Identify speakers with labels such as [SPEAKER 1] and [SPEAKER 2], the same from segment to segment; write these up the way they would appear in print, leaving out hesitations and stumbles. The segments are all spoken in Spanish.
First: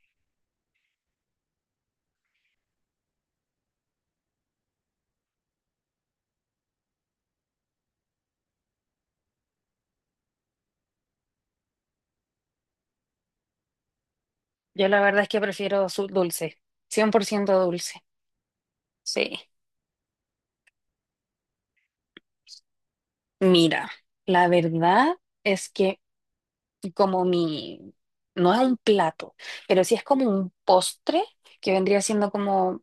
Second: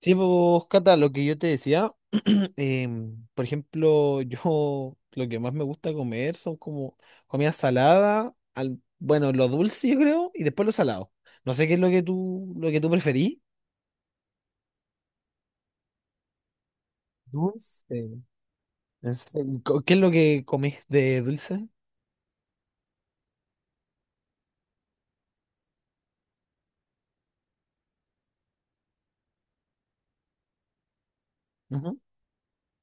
[SPEAKER 1] Sí, pues, Cata, lo que yo te decía, por ejemplo, yo lo que más me gusta comer son como comida salada, bueno, lo dulce yo creo, y después lo salado. No sé qué es lo que tú preferís.
[SPEAKER 2] Yo la verdad es que prefiero dulce, cien por ciento
[SPEAKER 1] Dulce.
[SPEAKER 2] dulce.
[SPEAKER 1] En
[SPEAKER 2] Sí.
[SPEAKER 1] serio, ¿Qué es lo que comés de dulce?
[SPEAKER 2] Mira, la verdad es que como mi, no es un plato, pero sí es como un postre que
[SPEAKER 1] Ujú.
[SPEAKER 2] vendría siendo como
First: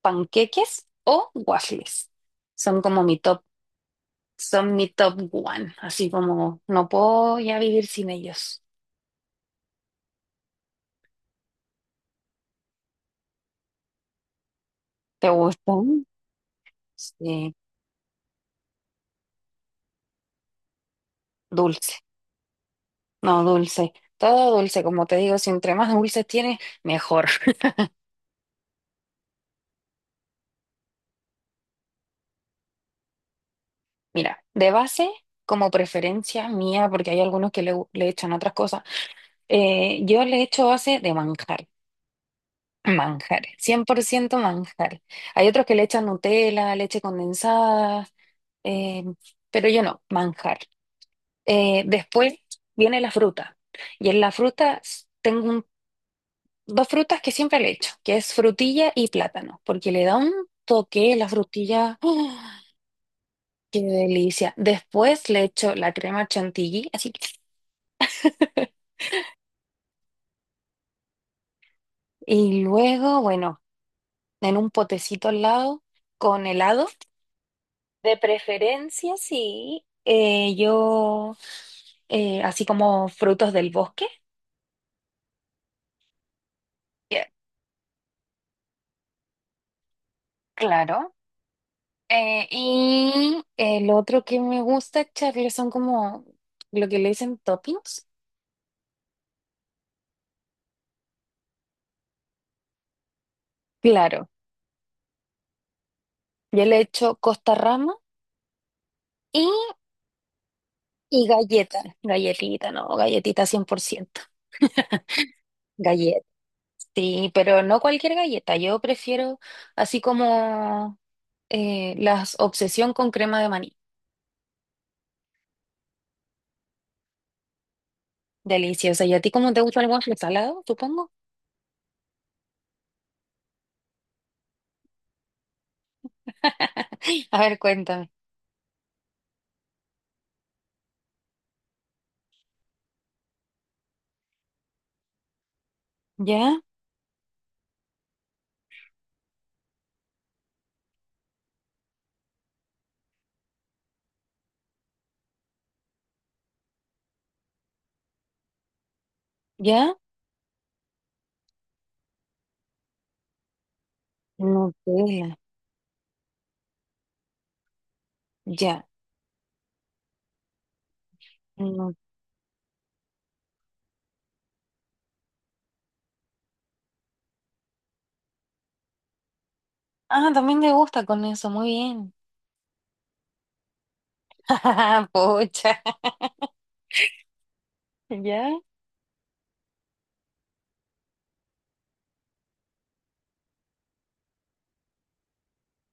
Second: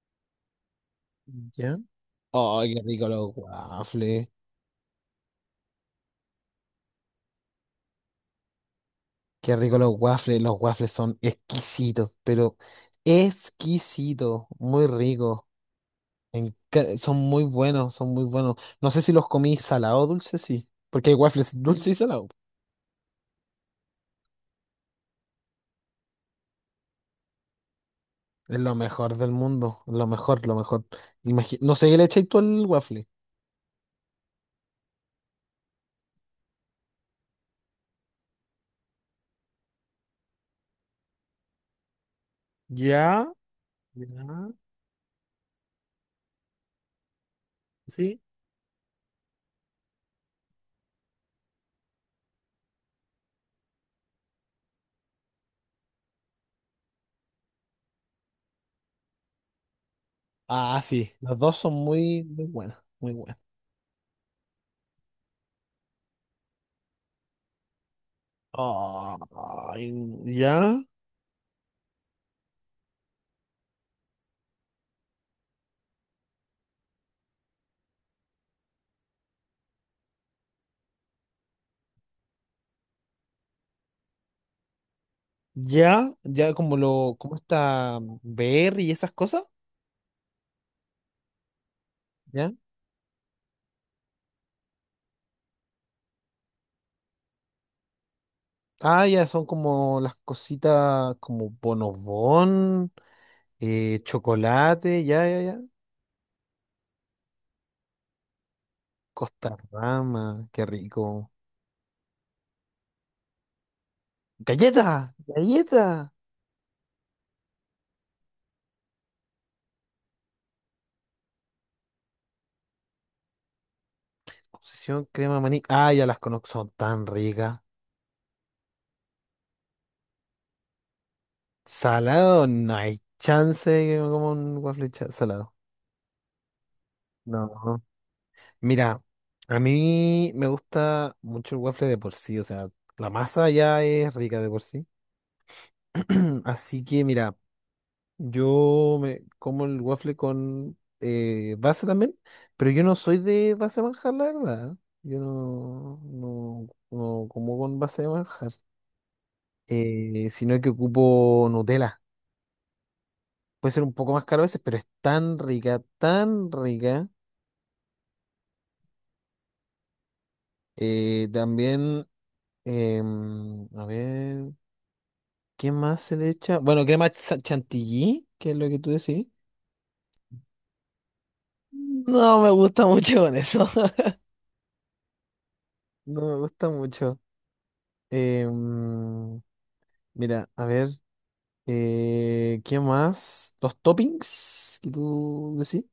[SPEAKER 2] panqueques o
[SPEAKER 1] ¿Ya?
[SPEAKER 2] waffles.
[SPEAKER 1] Oh, qué
[SPEAKER 2] Son como
[SPEAKER 1] rico
[SPEAKER 2] mi
[SPEAKER 1] los
[SPEAKER 2] top,
[SPEAKER 1] waffles.
[SPEAKER 2] son mi top one, así como no puedo ya vivir sin ellos.
[SPEAKER 1] Qué rico los waffles. Los waffles son exquisitos, pero exquisitos. Muy
[SPEAKER 2] ¿Te
[SPEAKER 1] ricos.
[SPEAKER 2] gustan?
[SPEAKER 1] Son muy
[SPEAKER 2] Sí,
[SPEAKER 1] buenos, son muy buenos. No sé si los comí salado o dulce, sí. Porque hay waffles dulce y
[SPEAKER 2] dulce,
[SPEAKER 1] salado.
[SPEAKER 2] no dulce, todo dulce, como te digo, si entre más dulces tienes, mejor.
[SPEAKER 1] Es lo mejor del mundo. Lo mejor, lo mejor. No sé qué le echáis tú al waffle.
[SPEAKER 2] Mira, de base, como preferencia mía, porque hay algunos que le echan otras cosas, yo le echo base de manjar,
[SPEAKER 1] Ya,
[SPEAKER 2] manjar, cien por ciento
[SPEAKER 1] ya,
[SPEAKER 2] manjar. Hay otros que le echan Nutella, leche condensada,
[SPEAKER 1] sí.
[SPEAKER 2] eh, pero yo no, manjar. Después viene la fruta, y en la fruta tengo dos frutas que siempre le echo, que es frutilla y plátano, porque le da un
[SPEAKER 1] Ah, sí.
[SPEAKER 2] toque la
[SPEAKER 1] Los dos son
[SPEAKER 2] frutilla.
[SPEAKER 1] muy, muy
[SPEAKER 2] ¡Ah!
[SPEAKER 1] buenos. Muy buenos.
[SPEAKER 2] Qué delicia. Después le echo la crema chantilly, así.
[SPEAKER 1] Ay, ya,
[SPEAKER 2] Y luego, bueno, en un potecito al lado, con helado, de preferencia, sí. Yo, así como frutos del bosque,
[SPEAKER 1] ya. Ya como lo,
[SPEAKER 2] que-
[SPEAKER 1] como está Berry y esas cosas,
[SPEAKER 2] claro. Eh,
[SPEAKER 1] ¿ya?
[SPEAKER 2] y el otro que me gusta echarle son como lo que le dicen toppings.
[SPEAKER 1] Ah, ya son como las cositas como bonobón.
[SPEAKER 2] Claro,
[SPEAKER 1] Chocolate, ya, ya, ya.
[SPEAKER 2] yo le echo costa rama y,
[SPEAKER 1] Costarrama, qué rico.
[SPEAKER 2] galleta, galletita, no, galletita
[SPEAKER 1] ¡Galleta! ¡Galleta!
[SPEAKER 2] 100%. Sí, pero no cualquier galleta. Yo prefiero así como las obsesión con crema de maní.
[SPEAKER 1] Obsesión, crema, maní. Ah, ya las conozco, son tan ricas.
[SPEAKER 2] Deliciosa. ¿Y a ti cómo te gusta el waffle salado, supongo?
[SPEAKER 1] Salado, no hay chance de que me coma un waffle salado.
[SPEAKER 2] A
[SPEAKER 1] No.
[SPEAKER 2] ver,
[SPEAKER 1] No.
[SPEAKER 2] cuéntame.
[SPEAKER 1] Mira, a mí me gusta mucho el waffle de por sí, o sea, la masa ya es rica de por sí.
[SPEAKER 2] ¿Ya?
[SPEAKER 1] Así que, mira. Yo me como el waffle con base también, pero yo no soy de base de manjar, la verdad. Yo no como con base de manjar,
[SPEAKER 2] ¿Ya?
[SPEAKER 1] sino que ocupo Nutella. Puede ser un poco más caro a veces, pero es
[SPEAKER 2] Nutella.
[SPEAKER 1] tan rica, tan rica.
[SPEAKER 2] Ya. Nu-
[SPEAKER 1] También, a ver, ¿qué más se le echa? Bueno, crema chantilly, que es lo que tú decís.
[SPEAKER 2] Ah, también me gusta con eso. Muy bien.
[SPEAKER 1] No me gusta mucho con eso.
[SPEAKER 2] Pucha.
[SPEAKER 1] No me gusta mucho.
[SPEAKER 2] ¿Ya?
[SPEAKER 1] Em, Mira, a ver, ¿qué más? Los toppings que tú decís.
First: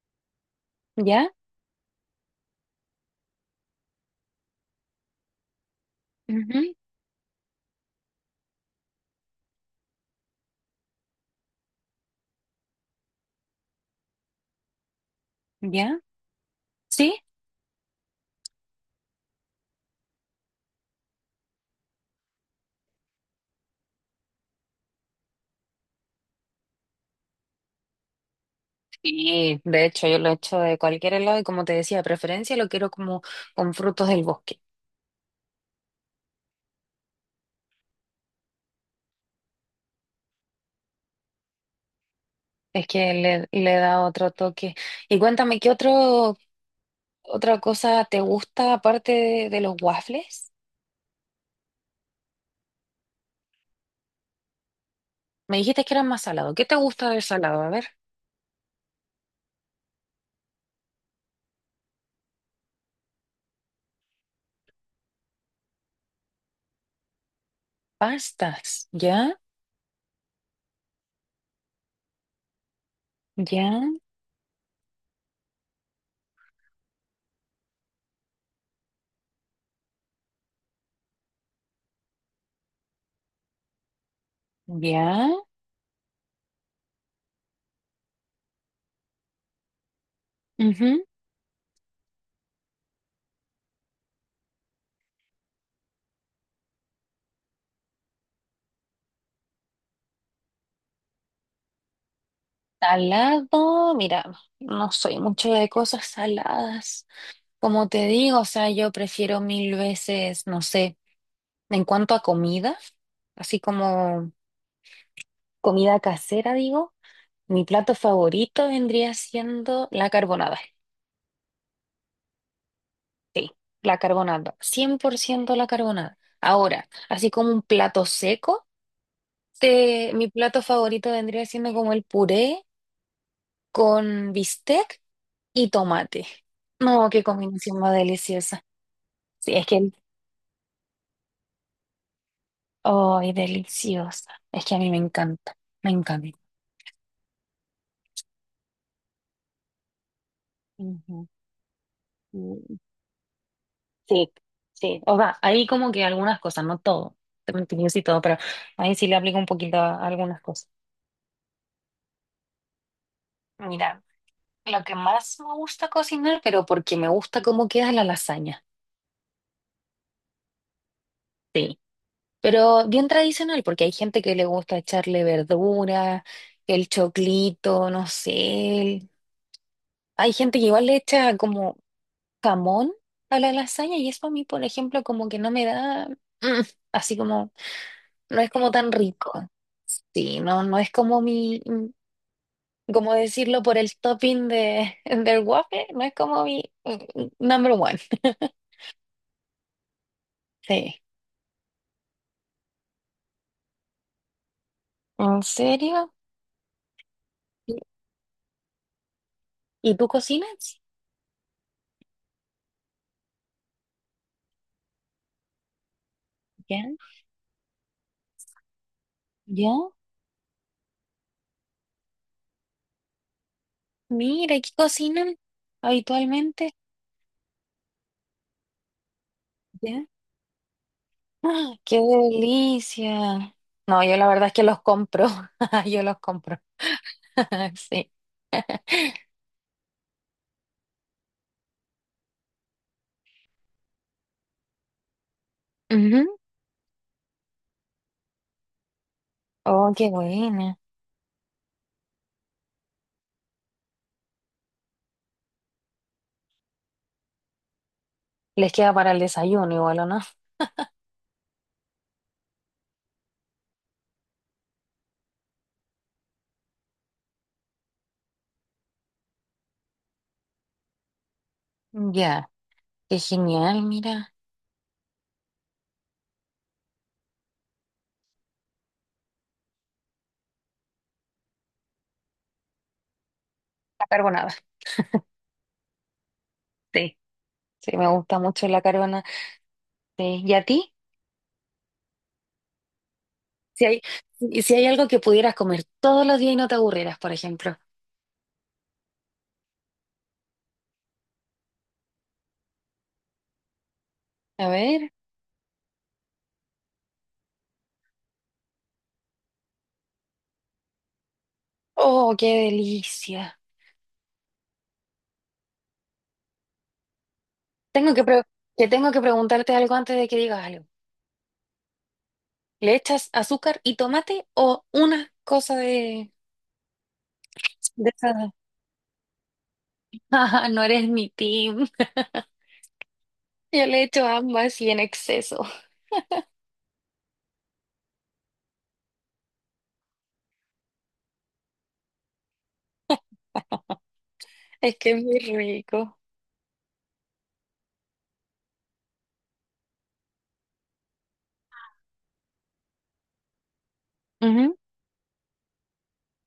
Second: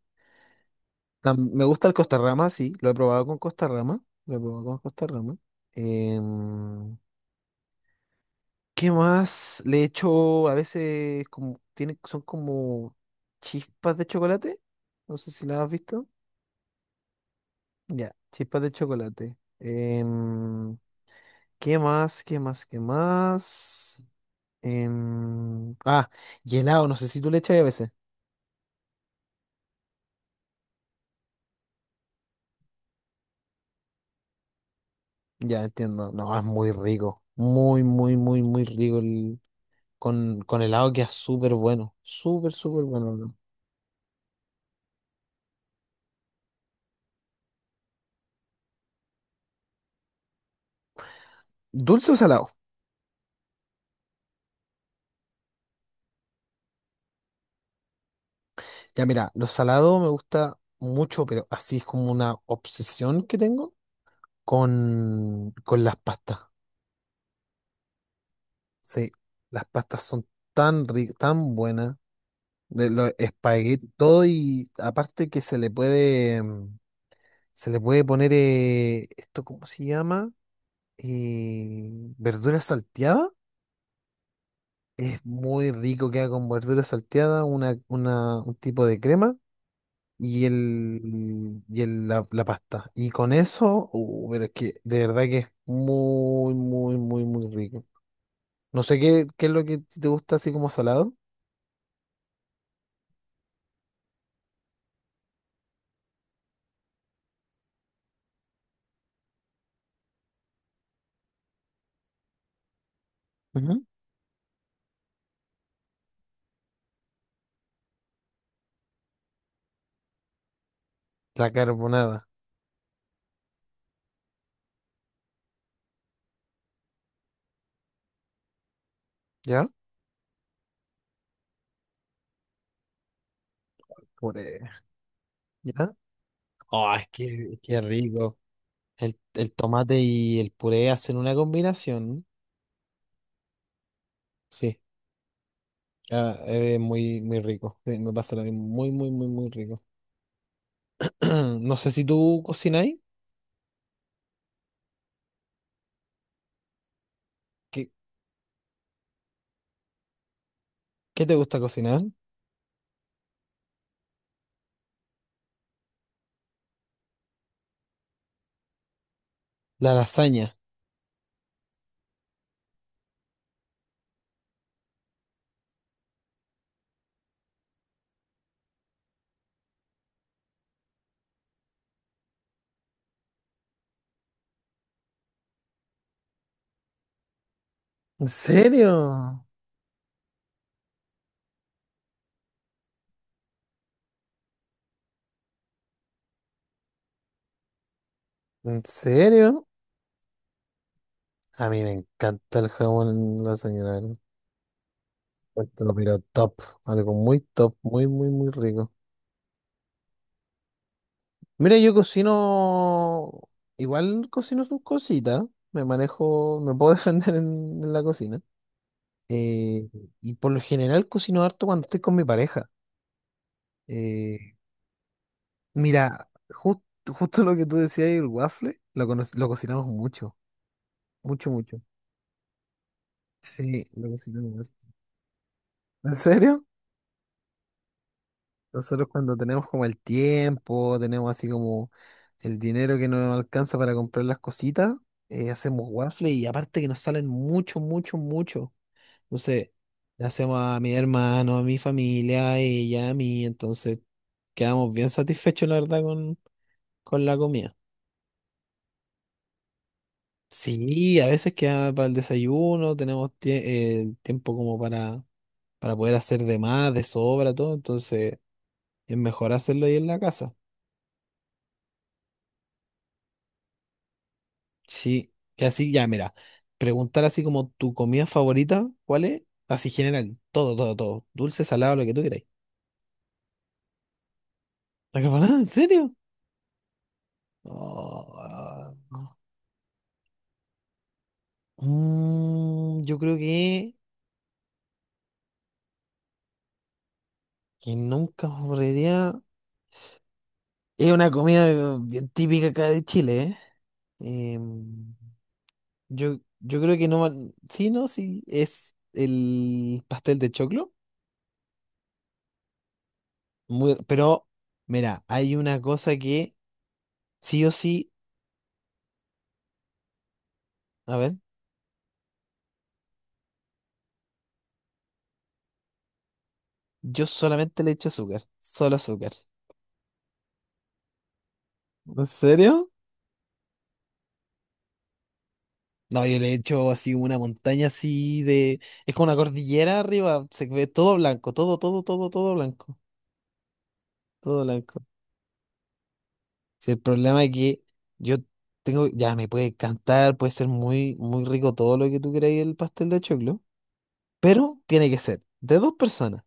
[SPEAKER 2] ¿Ya?
[SPEAKER 1] Me gusta el Costarrama, sí, lo he probado con Costarrama. Lo he probado con Costarrama.
[SPEAKER 2] Ujú.
[SPEAKER 1] Em, ¿Qué más? Le echo a veces como, tiene, son como chispas de chocolate. No sé si las has
[SPEAKER 2] ¿Ya?
[SPEAKER 1] visto.
[SPEAKER 2] ¿Sí?
[SPEAKER 1] Ya, chispas de chocolate. ¿Qué más? ¿Qué más? ¿Qué más? Em, ah, y helado, no sé si tú le echas a veces.
[SPEAKER 2] Sí, de hecho yo lo he hecho de cualquier helado y como te decía, de preferencia lo quiero como con frutos del bosque.
[SPEAKER 1] Ya entiendo. No, es muy rico. Muy, muy, muy, muy rico el... con helado queda súper bueno. Súper, súper
[SPEAKER 2] Es que
[SPEAKER 1] bueno. ¿No?
[SPEAKER 2] le da otro toque. Y cuéntame, ¿qué otro, otra cosa te gusta aparte de los waffles?
[SPEAKER 1] ¿Dulce o salado?
[SPEAKER 2] Me dijiste que eran más salados. ¿Qué te gusta del salado? A ver,
[SPEAKER 1] Ya mira, lo salado me gusta mucho, pero así es como una obsesión que tengo con las pastas.
[SPEAKER 2] pastas.
[SPEAKER 1] Sí,
[SPEAKER 2] ¿Ya?
[SPEAKER 1] las pastas son tan ricas, tan buenas. De los
[SPEAKER 2] ¿Ya?
[SPEAKER 1] espaguetis, todo y aparte que se le puede, se le puede poner esto, ¿cómo se llama? Eh, verduras salteadas. Es
[SPEAKER 2] ¿Ya?
[SPEAKER 1] muy rico, queda con verdura salteada, un tipo de crema y,
[SPEAKER 2] Ujú.
[SPEAKER 1] y la pasta. Y con eso, pero es que de verdad que es muy, muy, muy, muy rico. No sé qué es lo que te gusta así como salado.
[SPEAKER 2] Salado, mira, no soy mucho de cosas saladas. Como te digo, o sea, yo prefiero mil veces, no sé, en cuanto a comida, así
[SPEAKER 1] Ujú.
[SPEAKER 2] como comida casera, digo. Mi plato favorito vendría siendo la carbonada.
[SPEAKER 1] La carbonada,
[SPEAKER 2] Sí, la carbonata, 100% la carbonada. Ahora, así como un plato seco,
[SPEAKER 1] ¿ya?
[SPEAKER 2] mi plato favorito vendría siendo como el puré con
[SPEAKER 1] Puré,
[SPEAKER 2] bistec y
[SPEAKER 1] ¿ya?
[SPEAKER 2] tomate.
[SPEAKER 1] Oh, es
[SPEAKER 2] No, qué
[SPEAKER 1] que,
[SPEAKER 2] combinación
[SPEAKER 1] qué
[SPEAKER 2] más
[SPEAKER 1] rico.
[SPEAKER 2] deliciosa.
[SPEAKER 1] El
[SPEAKER 2] Sí, es que,
[SPEAKER 1] tomate y el puré hacen una combinación.
[SPEAKER 2] ay, deliciosa. Es que a
[SPEAKER 1] Sí,
[SPEAKER 2] mí me encanta, me
[SPEAKER 1] ah,
[SPEAKER 2] encanta.
[SPEAKER 1] es muy, muy rico. Sí, me pasa lo mismo, muy, muy, muy, muy rico.
[SPEAKER 2] Ujú.
[SPEAKER 1] No sé si tú
[SPEAKER 2] Mm,
[SPEAKER 1] cocináis.
[SPEAKER 2] sí, sí. O sea, ahí como que algunas cosas, no todo. Te mentiría
[SPEAKER 1] ¿Qué,
[SPEAKER 2] si todo, pero ahí sí le aplico un poquito a algunas cosas.
[SPEAKER 1] qué te gusta cocinar?
[SPEAKER 2] Mira. Lo que más me gusta cocinar, pero porque me gusta cómo queda la lasaña.
[SPEAKER 1] La lasaña.
[SPEAKER 2] Sí. Pero bien tradicional, porque hay gente que le gusta echarle verdura, el choclito, no sé. Hay gente que igual le echa como jamón a la lasaña y eso a mí, por ejemplo, como que no me da, mm, así como,
[SPEAKER 1] ¿En
[SPEAKER 2] no es como tan rico.
[SPEAKER 1] serio?
[SPEAKER 2] Sí, no, no es como mi, como decirlo por el topping de, del waffle, no es como mi number one.
[SPEAKER 1] ¿En serio?
[SPEAKER 2] Sí.
[SPEAKER 1] A mí me encanta el jamón lasaña, la verdad.
[SPEAKER 2] ¿En
[SPEAKER 1] Encuentro,
[SPEAKER 2] serio?
[SPEAKER 1] pero top. Algo muy top,
[SPEAKER 2] ¿Y,
[SPEAKER 1] muy, muy, muy rico.
[SPEAKER 2] y tú cocinas?
[SPEAKER 1] Mira, yo cocino. Igual cocino sus cositas. Me manejo, me
[SPEAKER 2] ¿Ya?
[SPEAKER 1] puedo defender en la cocina.
[SPEAKER 2] ¿Ya?
[SPEAKER 1] Eh, y por lo general cocino harto cuando estoy con mi pareja. eh,
[SPEAKER 2] Mira, ¿qué cocinan
[SPEAKER 1] Mira,
[SPEAKER 2] habitualmente?
[SPEAKER 1] justo lo que tú decías, el waffle, lo cocinamos
[SPEAKER 2] ¿Ya?
[SPEAKER 1] mucho, mucho,
[SPEAKER 2] ¡Ah,
[SPEAKER 1] mucho.
[SPEAKER 2] qué delicia!
[SPEAKER 1] Sí,
[SPEAKER 2] No,
[SPEAKER 1] lo
[SPEAKER 2] yo la verdad es
[SPEAKER 1] cocinamos
[SPEAKER 2] que los
[SPEAKER 1] harto.
[SPEAKER 2] compro. Yo
[SPEAKER 1] ¿En
[SPEAKER 2] los compro.
[SPEAKER 1] serio?
[SPEAKER 2] Sí.
[SPEAKER 1] Nosotros cuando tenemos como el tiempo, tenemos así como el dinero que nos alcanza para comprar las cositas, hacemos waffle
[SPEAKER 2] Ujú.
[SPEAKER 1] y aparte que nos salen mucho, mucho, mucho. Entonces,
[SPEAKER 2] Oh, qué
[SPEAKER 1] le hacemos a
[SPEAKER 2] buena.
[SPEAKER 1] mi hermano, a mi familia, a ella, a mí, entonces quedamos bien satisfechos, la verdad, con la comida.
[SPEAKER 2] Les queda para el desayuno igual, ¿o no?
[SPEAKER 1] Sí, a veces queda para el desayuno, tenemos tiempo como para poder hacer de más, de sobra, todo, entonces es mejor hacerlo ahí en la casa.
[SPEAKER 2] Ya, qué genial, mira.
[SPEAKER 1] Sí, y así ya, mira, preguntar así como tu comida favorita, ¿cuál es? Así general, todo, todo, todo, dulce, salado, lo que tú queráis.
[SPEAKER 2] La carbonada,
[SPEAKER 1] ¿La carbonada? ¿En serio?
[SPEAKER 2] sí. Sí, me
[SPEAKER 1] Oh,
[SPEAKER 2] gusta mucho la
[SPEAKER 1] ah,
[SPEAKER 2] carbonada. Sí. ¿Y a ti?
[SPEAKER 1] yo creo
[SPEAKER 2] Si hay, si hay algo que pudieras comer todos los días y no te aburrieras, por ejemplo.
[SPEAKER 1] que nunca podría... Es una comida bien típica acá de Chile, ¿eh?
[SPEAKER 2] A ver.
[SPEAKER 1] Em, Yo, yo creo que no. Sí, no, sí. Es el pastel de choclo.
[SPEAKER 2] Oh, qué delicia.
[SPEAKER 1] Muy, pero, mira, hay una cosa que sí o
[SPEAKER 2] Tengo
[SPEAKER 1] sí.
[SPEAKER 2] que pre- Te tengo que preguntarte algo antes de que digas algo.
[SPEAKER 1] A ver,
[SPEAKER 2] ¿Le echas azúcar y tomate o una cosa de,
[SPEAKER 1] yo solamente le echo
[SPEAKER 2] de esa?
[SPEAKER 1] azúcar. Solo azúcar.
[SPEAKER 2] Ah, no eres mi team.
[SPEAKER 1] ¿En serio?
[SPEAKER 2] Yo le echo ambas y en exceso.
[SPEAKER 1] No, yo le echo así una montaña así de. Es como una cordillera arriba. Se ve todo blanco. Todo, todo, todo, todo blanco. Todo
[SPEAKER 2] Es
[SPEAKER 1] blanco.
[SPEAKER 2] que es muy rico.
[SPEAKER 1] Si el problema es que yo tengo. Ya me puede cantar, puede ser muy, muy rico todo lo que tú queráis el pastel de choclo.
[SPEAKER 2] Ujú,
[SPEAKER 1] Pero tiene que ser de dos personas.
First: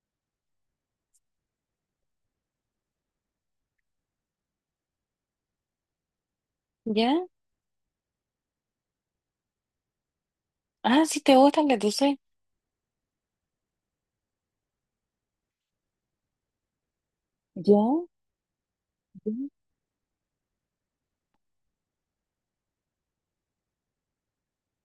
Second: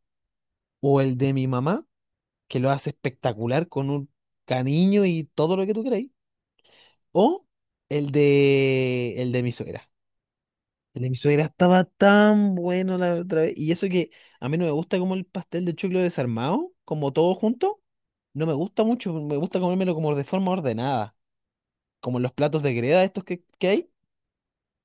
[SPEAKER 1] O el de mi mamá, que lo hace espectacular con un cariño y todo lo que tú queráis.
[SPEAKER 2] ¿ya?
[SPEAKER 1] O el de mi suegra. El
[SPEAKER 2] Ah,
[SPEAKER 1] de mi
[SPEAKER 2] sí te
[SPEAKER 1] suegra
[SPEAKER 2] gusta el de.
[SPEAKER 1] estaba tan bueno la otra vez. Y eso que a mí no me gusta como el pastel de choclo desarmado, como todo
[SPEAKER 2] ¿Ya?
[SPEAKER 1] junto. No me gusta mucho.
[SPEAKER 2] ¿Ya?
[SPEAKER 1] Me gusta comérmelo como de forma ordenada. Como en los platos de greda estos que hay.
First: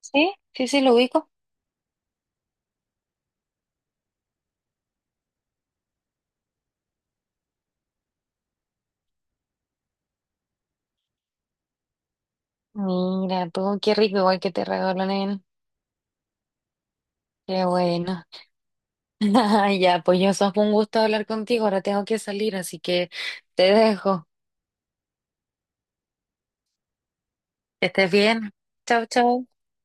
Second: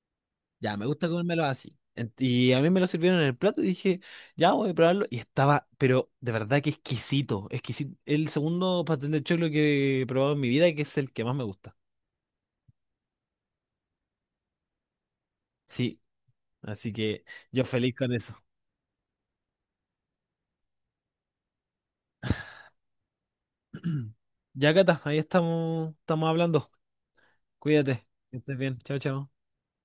[SPEAKER 2] ¿Sí? Sí,
[SPEAKER 1] Ya,
[SPEAKER 2] sí,
[SPEAKER 1] me
[SPEAKER 2] lo
[SPEAKER 1] gusta
[SPEAKER 2] ubico.
[SPEAKER 1] comérmelo así. Y a mí me lo sirvieron en el plato y dije, ya voy a probarlo. Y estaba, pero de verdad que exquisito, exquisito. El segundo pastel de choclo que he probado en mi vida, que es el que más me gusta.
[SPEAKER 2] Mira, tú, qué rico igual que te regaló, nen.
[SPEAKER 1] Sí, así que yo
[SPEAKER 2] Qué
[SPEAKER 1] feliz con
[SPEAKER 2] bueno.
[SPEAKER 1] eso.
[SPEAKER 2] Ya, pues yo, fue un gusto hablar contigo. Ahora tengo que salir, así que te dejo.
[SPEAKER 1] Ya, Cata, ahí estamos, estamos hablando.
[SPEAKER 2] Que
[SPEAKER 1] Cuídate,
[SPEAKER 2] estés
[SPEAKER 1] que
[SPEAKER 2] bien.
[SPEAKER 1] estés bien. Chao,
[SPEAKER 2] Chau,
[SPEAKER 1] chao.
[SPEAKER 2] chau.